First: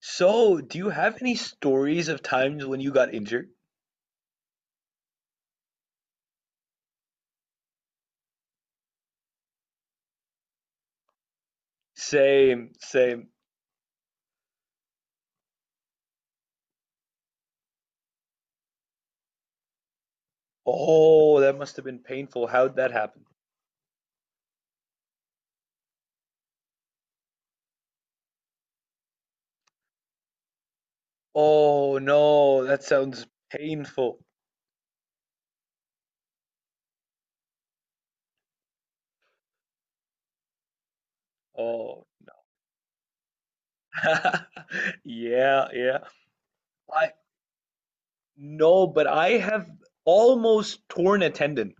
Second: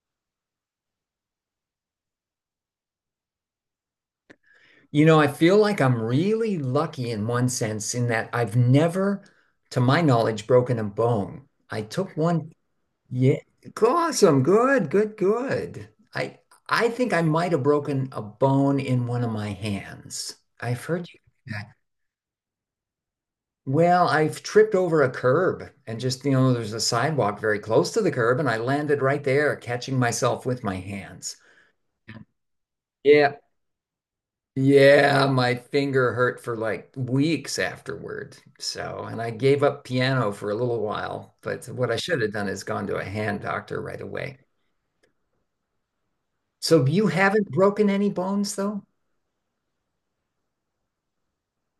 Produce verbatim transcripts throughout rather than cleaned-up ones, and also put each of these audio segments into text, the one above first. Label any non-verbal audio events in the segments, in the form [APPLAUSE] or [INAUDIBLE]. So, do you have any stories of times when you got injured? You know, I feel like I'm really lucky in one sense in that I've never, to my knowledge, broken a bone. I took one, Same, same. yeah, awesome, good, good, good. I I think I might have broken a bone in one of my hands. I've heard you Oh, do that that. must have been painful. How'd that happen? Well, I've tripped over a curb and just, you know, there's a sidewalk very close to the curb and I landed right there, catching myself with my hands. Oh no, that sounds Yeah, painful. Yeah, my finger hurt for like weeks afterward. So, and I gave up piano for a little while, but what I Oh should have done is gone to a hand doctor right no. away. [LAUGHS] Yeah, yeah. So you I haven't broken any bones though? No, but I have almost torn a tendon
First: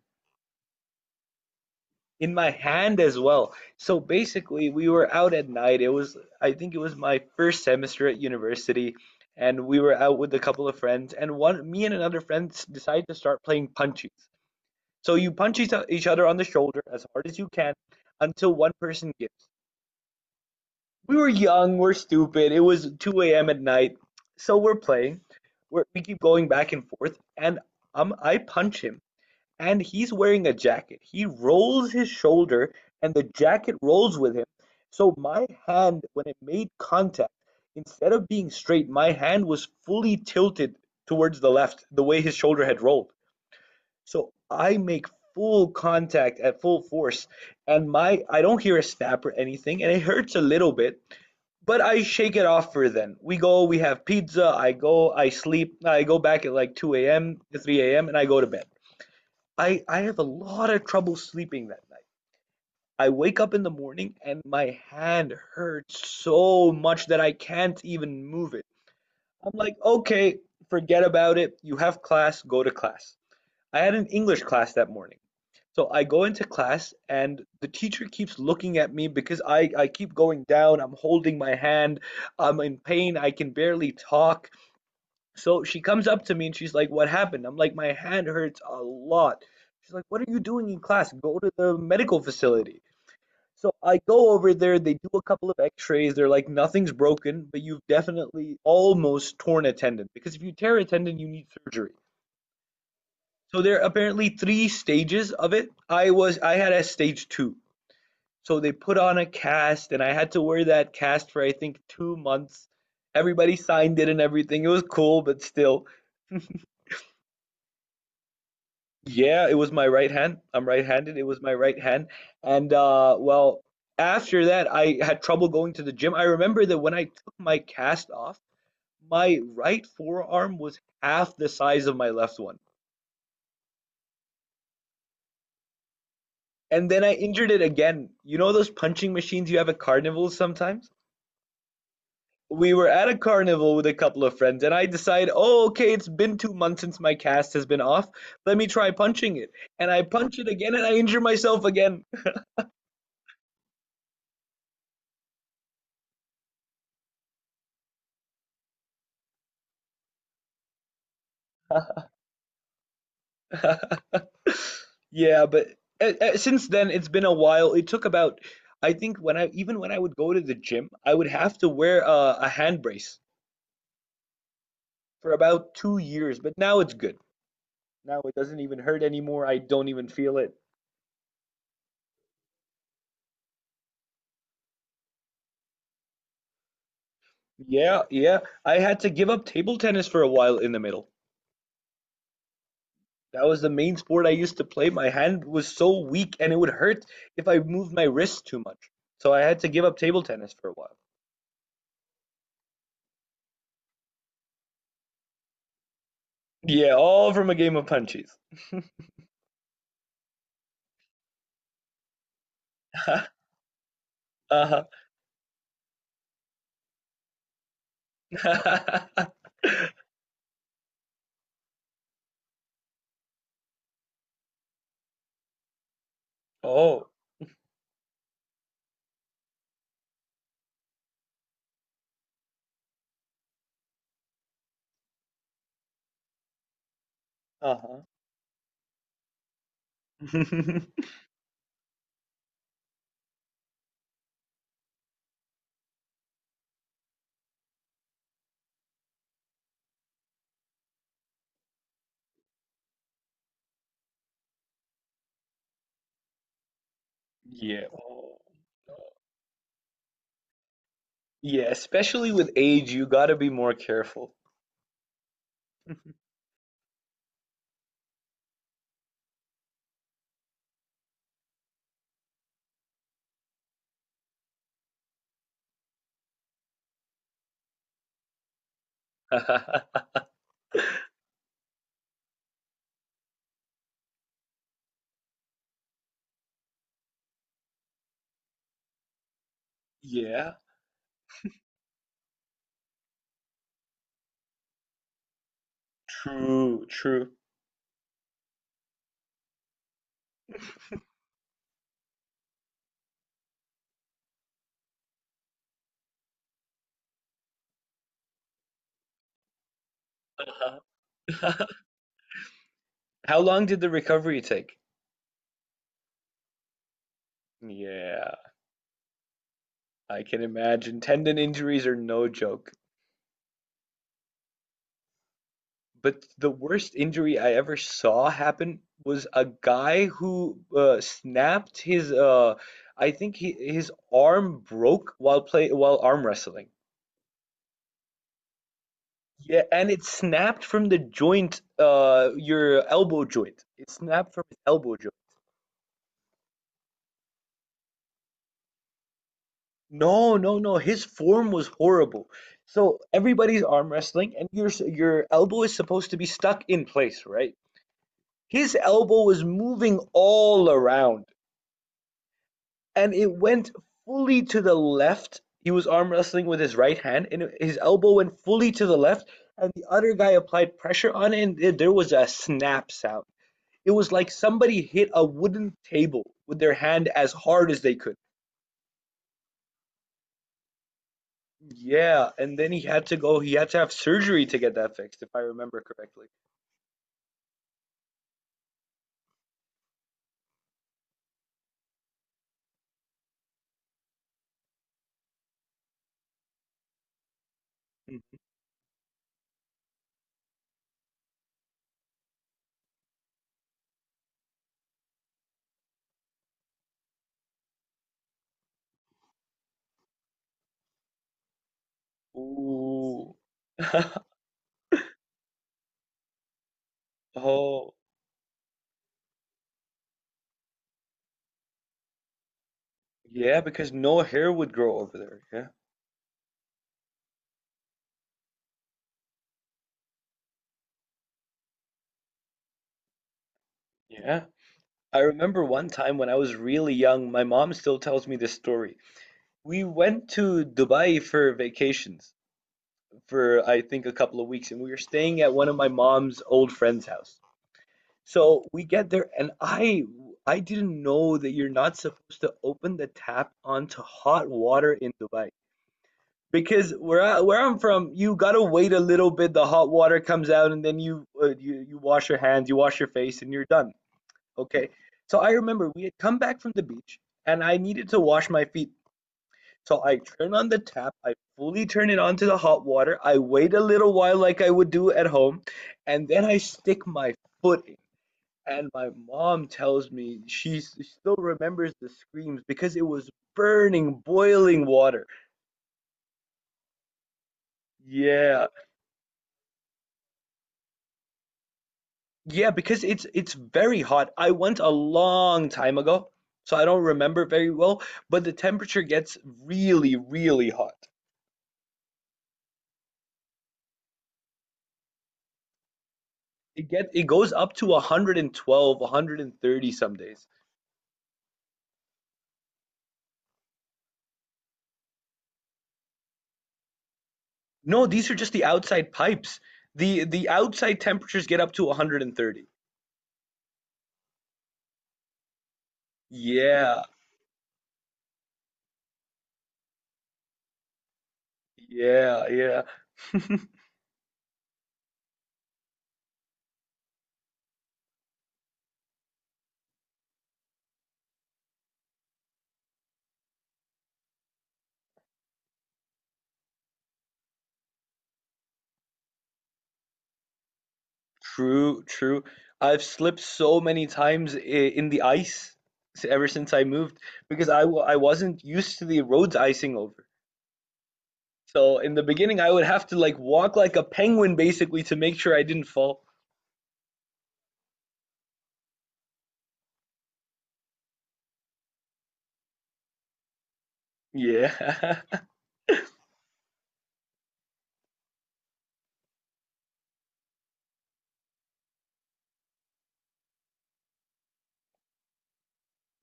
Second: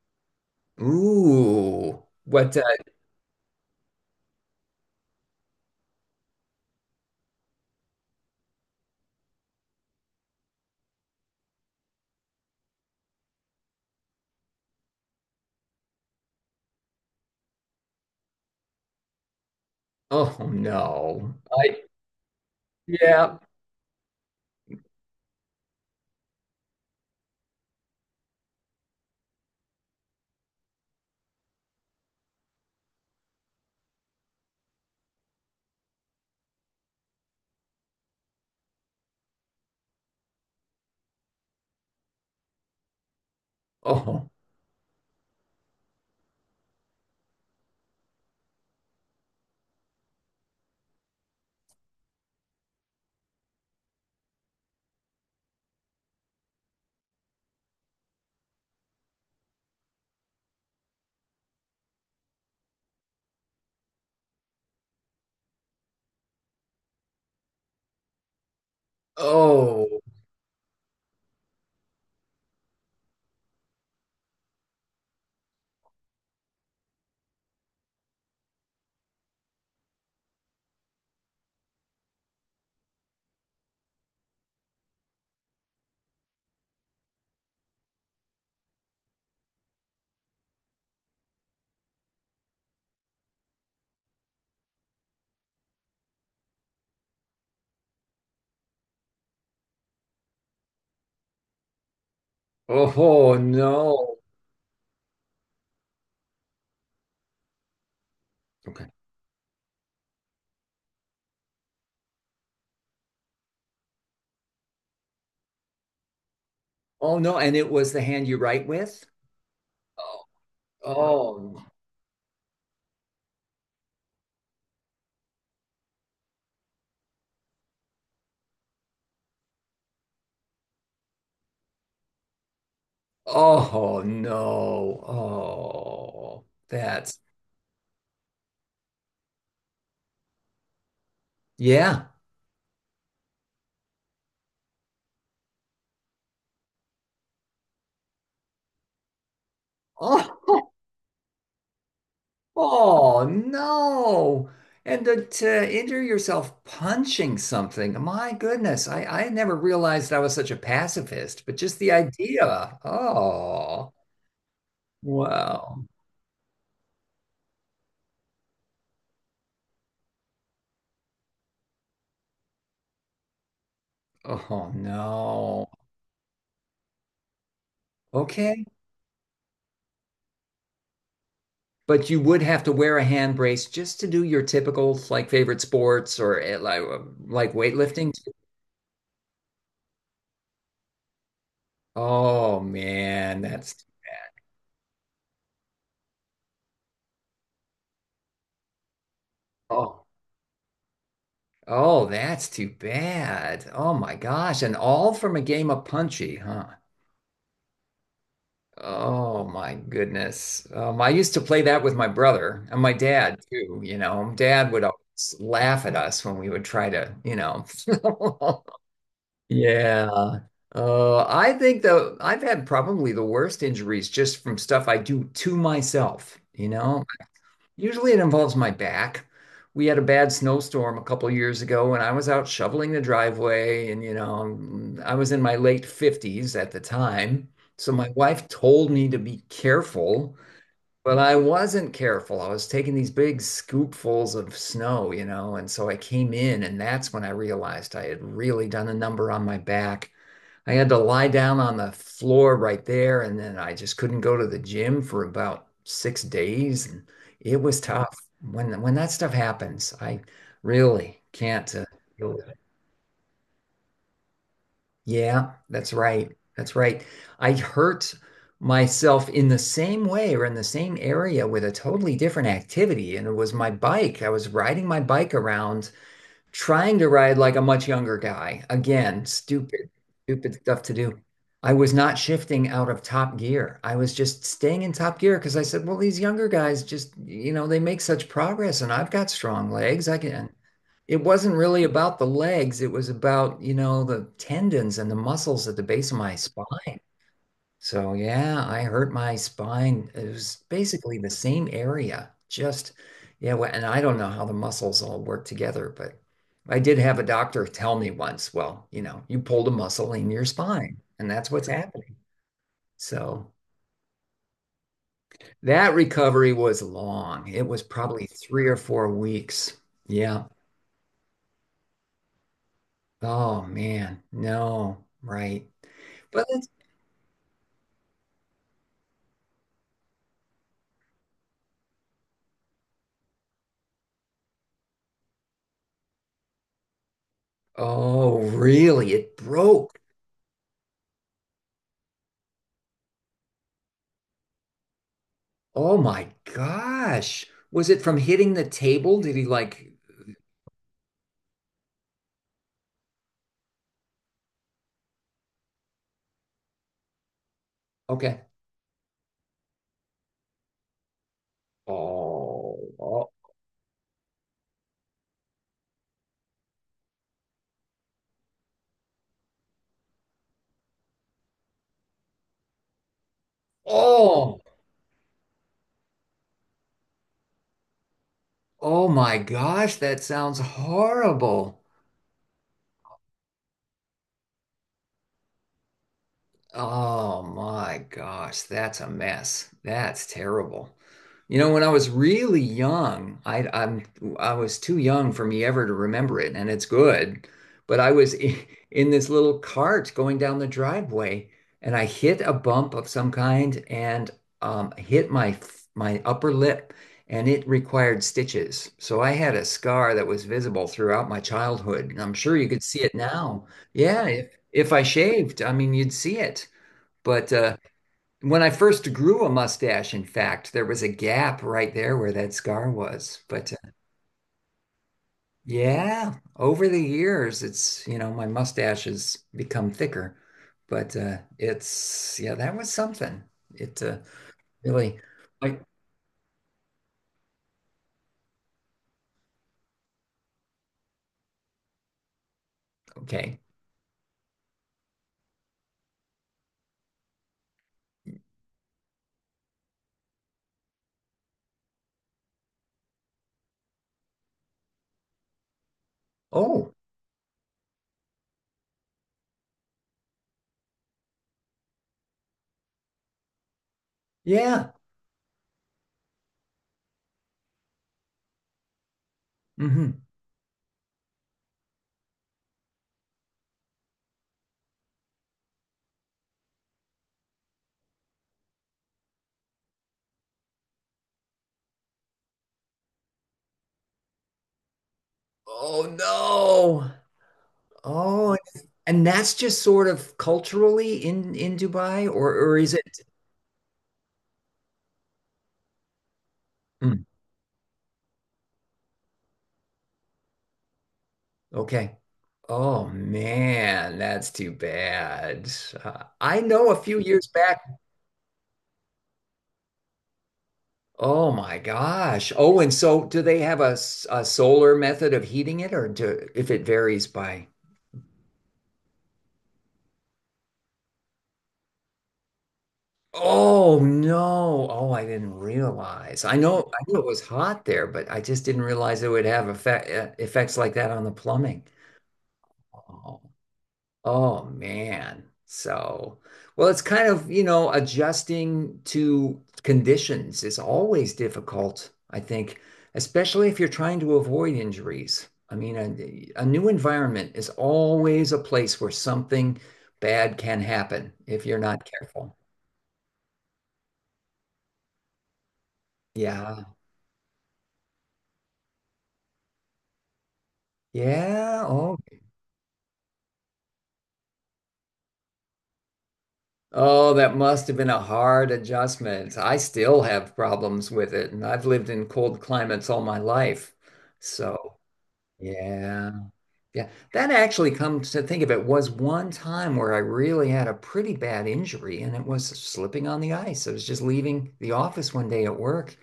Ooh, in my what? Uh, hand as well. So basically, we were out at night. It was, I think it was my first semester at university, and we were out with a couple of friends, and one, me and another friend decided to start playing punchies. So you punch each each other on the shoulder as hard as you can until one person gives. oh We were no. young, I, we're stupid. It was 2 yeah. a.m. at night, so we're playing. We're, we keep going back and forth, and um, I punch him. And he's wearing a jacket. He rolls his shoulder and the jacket rolls with him. So my hand, when it made contact, instead of being straight, my hand was fully tilted towards the left, the way his shoulder had rolled. Oh, So I make full contact at full force, and my I don't hear a snap or anything, and it hurts a little bit, but I shake it off for then. We go, we have pizza, I go, I sleep, I go back at like two a m to three a m, and I go to bed. I I have a lot of trouble sleeping that night. I wake up in the morning and my hand hurts so much that I can't even move it. I'm like, oh, okay, forget about it. You have class, go to class. I had an English class that morning. So I go into class and the teacher keeps looking at me because I, I keep going down. I'm holding my hand. I'm in pain. I can barely talk. So she comes up to me and she's like, "What happened?" I'm like, "My hand hurts a lot." She's like, "What are you doing in class? Go to the medical facility." So I go over there, they do a couple of x-rays. They're like, "Nothing's broken, but you've definitely almost torn a tendon because if you tear a tendon, you need surgery." oh So there are no. apparently three stages of it. I was I had a stage two. So they Okay. put on a cast and I had to wear that cast for I think two months. Everybody signed it and everything. It was cool, but still. Oh no. And it was the hand you write with? Yeah, it was my right Oh, hand. I'm right-handed. It was my oh, right hand. And uh well, after that I had trouble going to the gym. I remember that when I took my cast off, my right forearm was half the size of my left one. oh no. Oh, And then I that's. injured it again. You know those punching machines you have at carnivals sometimes? Yeah. We were at a carnival with a couple of friends, and I decide, oh, okay, it's been two months since my cast has been off. Let me try punching it. And I punch it Oh, again, and I injure myself again. [LAUGHS] oh no. And to, to injure yourself punching something, my goodness, I, I never realized I was such a pacifist, but just the idea. Oh, [LAUGHS] Yeah, but wow. uh, uh, since then it's been a while. It took about, I think when I even when I would go to the gym, I would have to wear a, a hand brace Oh for no. about two years. But now it's good. Now it doesn't Okay. even hurt anymore. I don't even feel it. But you would have to wear a hand brace just to do your typical like favorite sports or eh, like like Yeah, weightlifting. yeah. I had to give up table tennis for a while in the middle. Oh man, That was the that's main sport I used to play. My hand was so weak and it would hurt if I moved my wrist too much. So I had to give up oh. table tennis for a while. Oh, that's too bad. Oh my gosh. And all from a game of Punchy, huh? Yeah, all from a game of punches. [LAUGHS] Oh my goodness. Um, I used to play that with my brother and my dad too, you know. Dad Uh-huh. would always laugh at us when we would try to, you know. [LAUGHS] [LAUGHS] Yeah. Uh, I think the I've had probably the worst injuries just from stuff I do to myself, you know. Oh, Usually it involves my back. We had a bad snowstorm a couple years ago, and I was out shoveling the driveway, and you know, I was in my late fifties at the time. So uh-huh. my wife told me to be careful, [LAUGHS] but I wasn't careful. I was taking these big scoopfuls of snow, you know, and so I came in, and that's when I realized I had really done a number on my back. I had to lie down on the floor right there, and then I just couldn't go to the gym for about six days, and it was Yeah. tough. Oh, When when no. that stuff happens, I really Yeah, can't uh, especially deal with with it. age, you gotta be more careful. Yeah, that's [LAUGHS] right. That's right. I hurt myself in the same way or in the same area with a totally different activity, and it was my bike. I was riding my bike around trying to ride like a much younger guy. Again, stupid, stupid stuff to do. I was not shifting out of top gear. I was just staying in top gear because I said, well, these younger guys just, you know, they make such progress and I've got strong legs. I can. Yeah. It wasn't really about the legs. It was about, you know, the tendons and the muscles at the base of my True, spine. true. So yeah, I hurt my spine. It was basically the same area, just yeah. wh- And I don't know how the muscles all work together, but I did have a doctor tell me once, well, you know, you pulled a muscle in your Uh-huh. spine, and that's what's happening. [LAUGHS] How So long did the recovery take? that recovery was long. It was probably Yeah, three or four weeks. I can Yeah. imagine. Tendon injuries are no joke. Oh man, no, right. But But the it's, worst injury I ever saw happen was a guy who uh, snapped his uh I think he, his arm broke while play while arm wrestling. oh, really? It Yeah, and broke. it snapped from the joint, uh your elbow joint. It snapped from his elbow joint. Oh my gosh. Was it from hitting the table? Did he like, No, no, no. His form was horrible. So everybody's arm wrestling and your your elbow is supposed to be stuck in place, right? okay. His elbow was moving all around. Oh, And it oh, went fully to the left. He was arm wrestling with his right hand, and his elbow went fully to the left. And the other guy applied pressure on it, and there was a snap sound. It was like oh, somebody hit a wooden table with their hand as hard as they could. oh my gosh, that sounds horrible. Yeah, and then he had to go, he had to have surgery to get that fixed, if I remember correctly. Oh my gosh, that's a mess. That's terrible. You know, when I was really young, I I'm I was too young for me ever to remember it, and it's good. But I was [LAUGHS] i- in this little cart going down the driveway, and I hit a bump of some kind and um, hit my my upper lip, and it required stitches. So I had a scar that was visible throughout my childhood, and I'm sure you could see it Ooh. now. [LAUGHS] Yeah, yeah. If I shaved, I mean, you'd see it. But uh, Oh, when I first grew a mustache, in fact, there was a gap right there where that scar was. yeah, But uh, because no hair would grow over there. Yeah. yeah, over the years, it's, you know, my mustache has become thicker. But uh, it's, yeah, that was something. It uh, Yeah. I really, remember like, one time when I was really young, my mom still tells me this story. We went to Dubai for vacations okay. for I think a couple of weeks, and we were staying at one of my mom's old friend's house. So we get there, and I I didn't know that you're not supposed to open the tap onto hot water in Dubai. Because Oh, where I, where I'm from, you gotta wait a little bit. The hot water comes out, and then you uh, you you wash your hands, you wash your face, and you're done. Okay. yeah. So I remember we had come back from the beach and I needed to wash my feet. So I hmm turn on the tap, I fully turn it onto the hot water. I wait a little while like I would do at home, and then I stick my foot in. And my mom tells me she still remembers the screams because it was burning, boiling water. Oh no. Oh, Yeah. and that's just sort of culturally in in Dubai, or Yeah, or is because it? it's it's very hot. I went a long time ago, so I don't Mm-hmm. remember very well, but the temperature gets really, really hot. Okay. Oh man, that's too bad. Uh, I It know a get few it years goes up back. to one hundred twelve, one hundred thirty some days. Oh my gosh. Oh, and so do they have a, s- a solar method of heating it, or do if it varies by? No, these are just the outside pipes. The the outside temperatures get up to one hundred thirty. Oh no. Oh, I didn't realize. I know Yeah. I knew it was hot there, but I just didn't realize it would have effect, uh, effects like that on the plumbing. Yeah, yeah. Oh, [LAUGHS] oh man. So, well, it's kind of, you know, adjusting to conditions is always difficult, I think, especially if you're trying to avoid injuries. I mean, a, a new environment is always a place where something bad can happen if you're True, not true. careful. I've slipped so many times i- in the ice s- ever since I Yeah. moved because I w- I wasn't used to the roads icing over. Yeah. So in Oh, the beginning, I would have to like walk like a penguin basically to make sure I didn't fall. oh, that must have been a hard adjustment. I still have problems with it, and I've lived in cold climates all my life. So, Yeah. yeah. Yeah, that actually comes to think of it was one time where I really had a pretty bad injury and it was slipping on the ice. I was just leaving the office one day at work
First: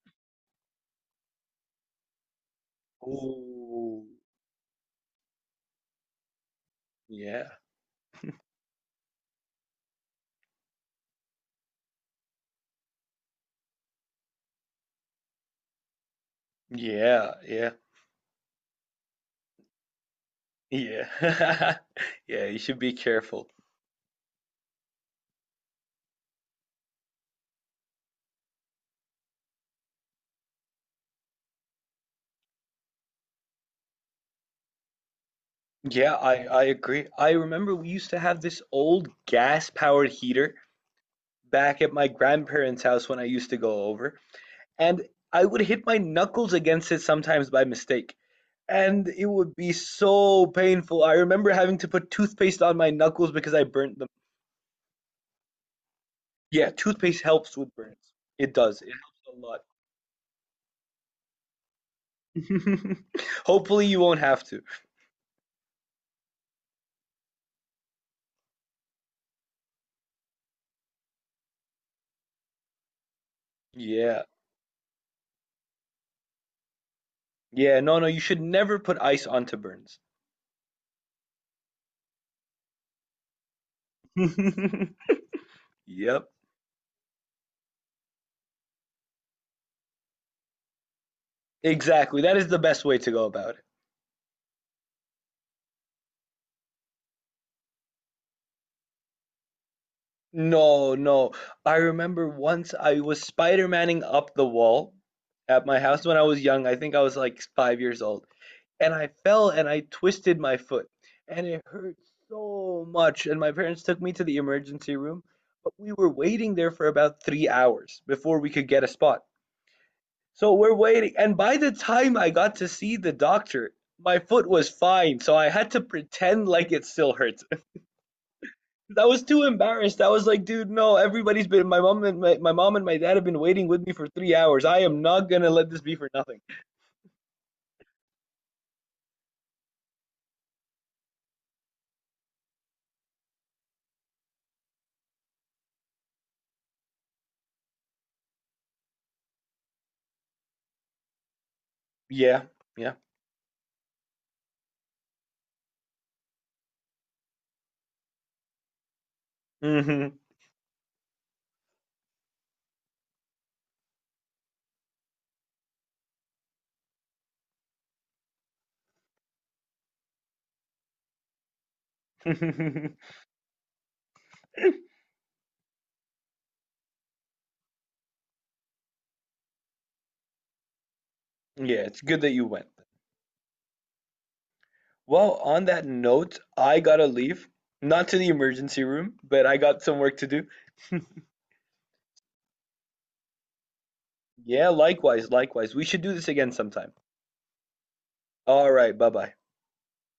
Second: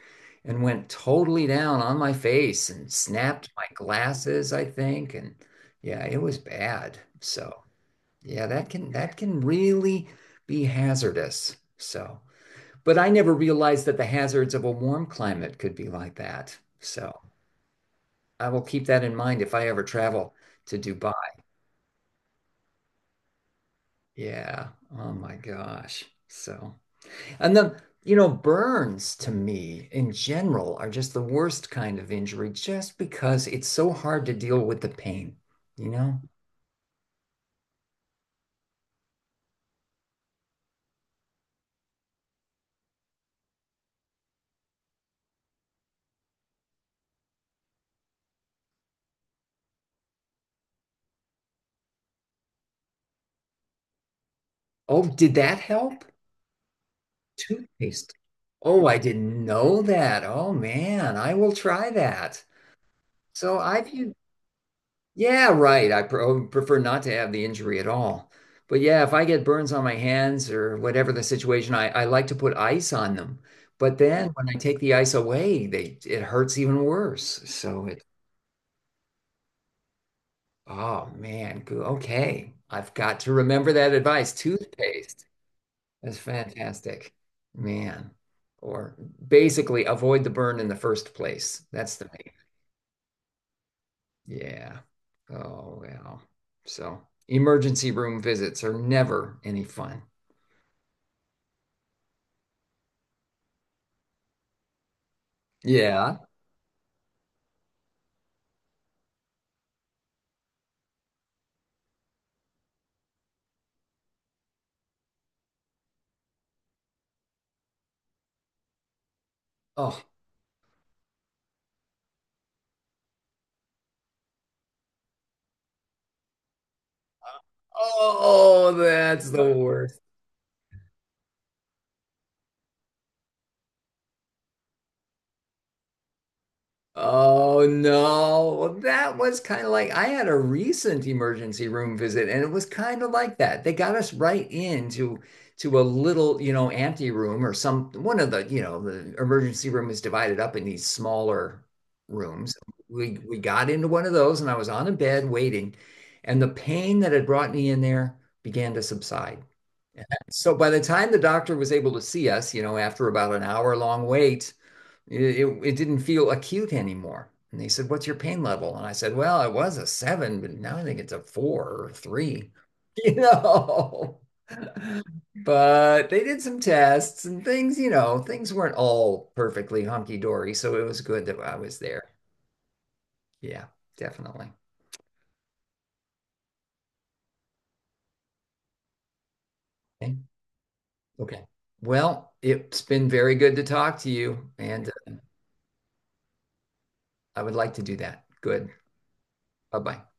and went totally down on my face and [LAUGHS] snapped my Ooh, glasses, I think. And yeah, it was bad. yeah. So yeah, that can that can really be hazardous. So, but I never realized that the hazards of a warm climate could be like that. So Yeah, yeah, I will keep that in mind if I ever travel to Dubai. yeah. [LAUGHS] Yeah, you should be careful. Yeah. Oh my gosh. So, and then, you know, burns to me in general are just the worst kind of injury just because it's so hard to deal with the pain, you Yeah, know? I I agree. I remember we used to have this old gas-powered heater back at my grandparents' house when I used to go over, and I would hit my knuckles against it sometimes by mistake, and it would be so painful. I remember having to put toothpaste on my knuckles because I burnt them. Oh, did that help? Yeah, toothpaste helps with burns. Toothpaste. It does. Oh, It I helps a didn't lot. know that. Oh man, I will try that. [LAUGHS] So Hopefully I've you used won't have to. yeah, right. I pre- I would prefer not to have the injury at all. But yeah, if I get burns on my hands or whatever the situation, I, I like to put ice on them. But Yeah. then when I take the ice away, they it hurts even worse. Yeah, So no, it, no, you should never put ice onto burns. oh man, go- okay. I've got to remember that advice. Toothpaste. [LAUGHS] That's Yep. fantastic. Man. Or basically avoid the burn in the first place. That's the Exactly. That is the best way to go about it. yeah. Oh, well. So emergency room visits are never any fun. No, no. I remember once I was Spider-Manning up the wall at my house when Yeah. I was young. I think I was like five years old. And I fell and I twisted my foot. And it hurt so much. And my parents took me to the emergency room. But we were waiting there for about three hours before we could get a spot. Oh, So we're waiting. And by the time I got to see the doctor, my foot was fine. So I had to pretend like it still hurts. [LAUGHS] oh, I was that's too the worst. embarrassed. I was like, dude, no, everybody's been my mom and my, my mom and my dad have been waiting with me for three hours. I am not gonna let this be for nothing. Oh no. Well, that was kind of like I had a recent emergency room visit and it was kind of like that. They got us right into to a little, you know, ante room or some one of the, you know, the emergency room is divided up in these smaller Yeah, rooms. yeah. We we got into one of those and I was on a bed waiting and the pain that had brought me in there began to subside. Hmm. So by the time the doctor was able to see us, you know, after about an hour long wait, it, it, it didn't feel acute anymore. And they said, what's your pain level? And I said, well, it was a seven, but now I think it's a four or [LAUGHS] Yeah, three, you know. [LAUGHS] But they did some tests and things, you know, things weren't all perfectly hunky dory. So it was good that I was it's there. good that you went. Yeah, definitely. Well, on that note, I gotta leave. Not to the emergency room, but I got some work Okay. to do. Okay. Well, it's been very good to talk to you, Yeah, and uh, likewise, likewise. We should do this again sometime. I would like to do that. All Good. right, bye bye. Bye bye.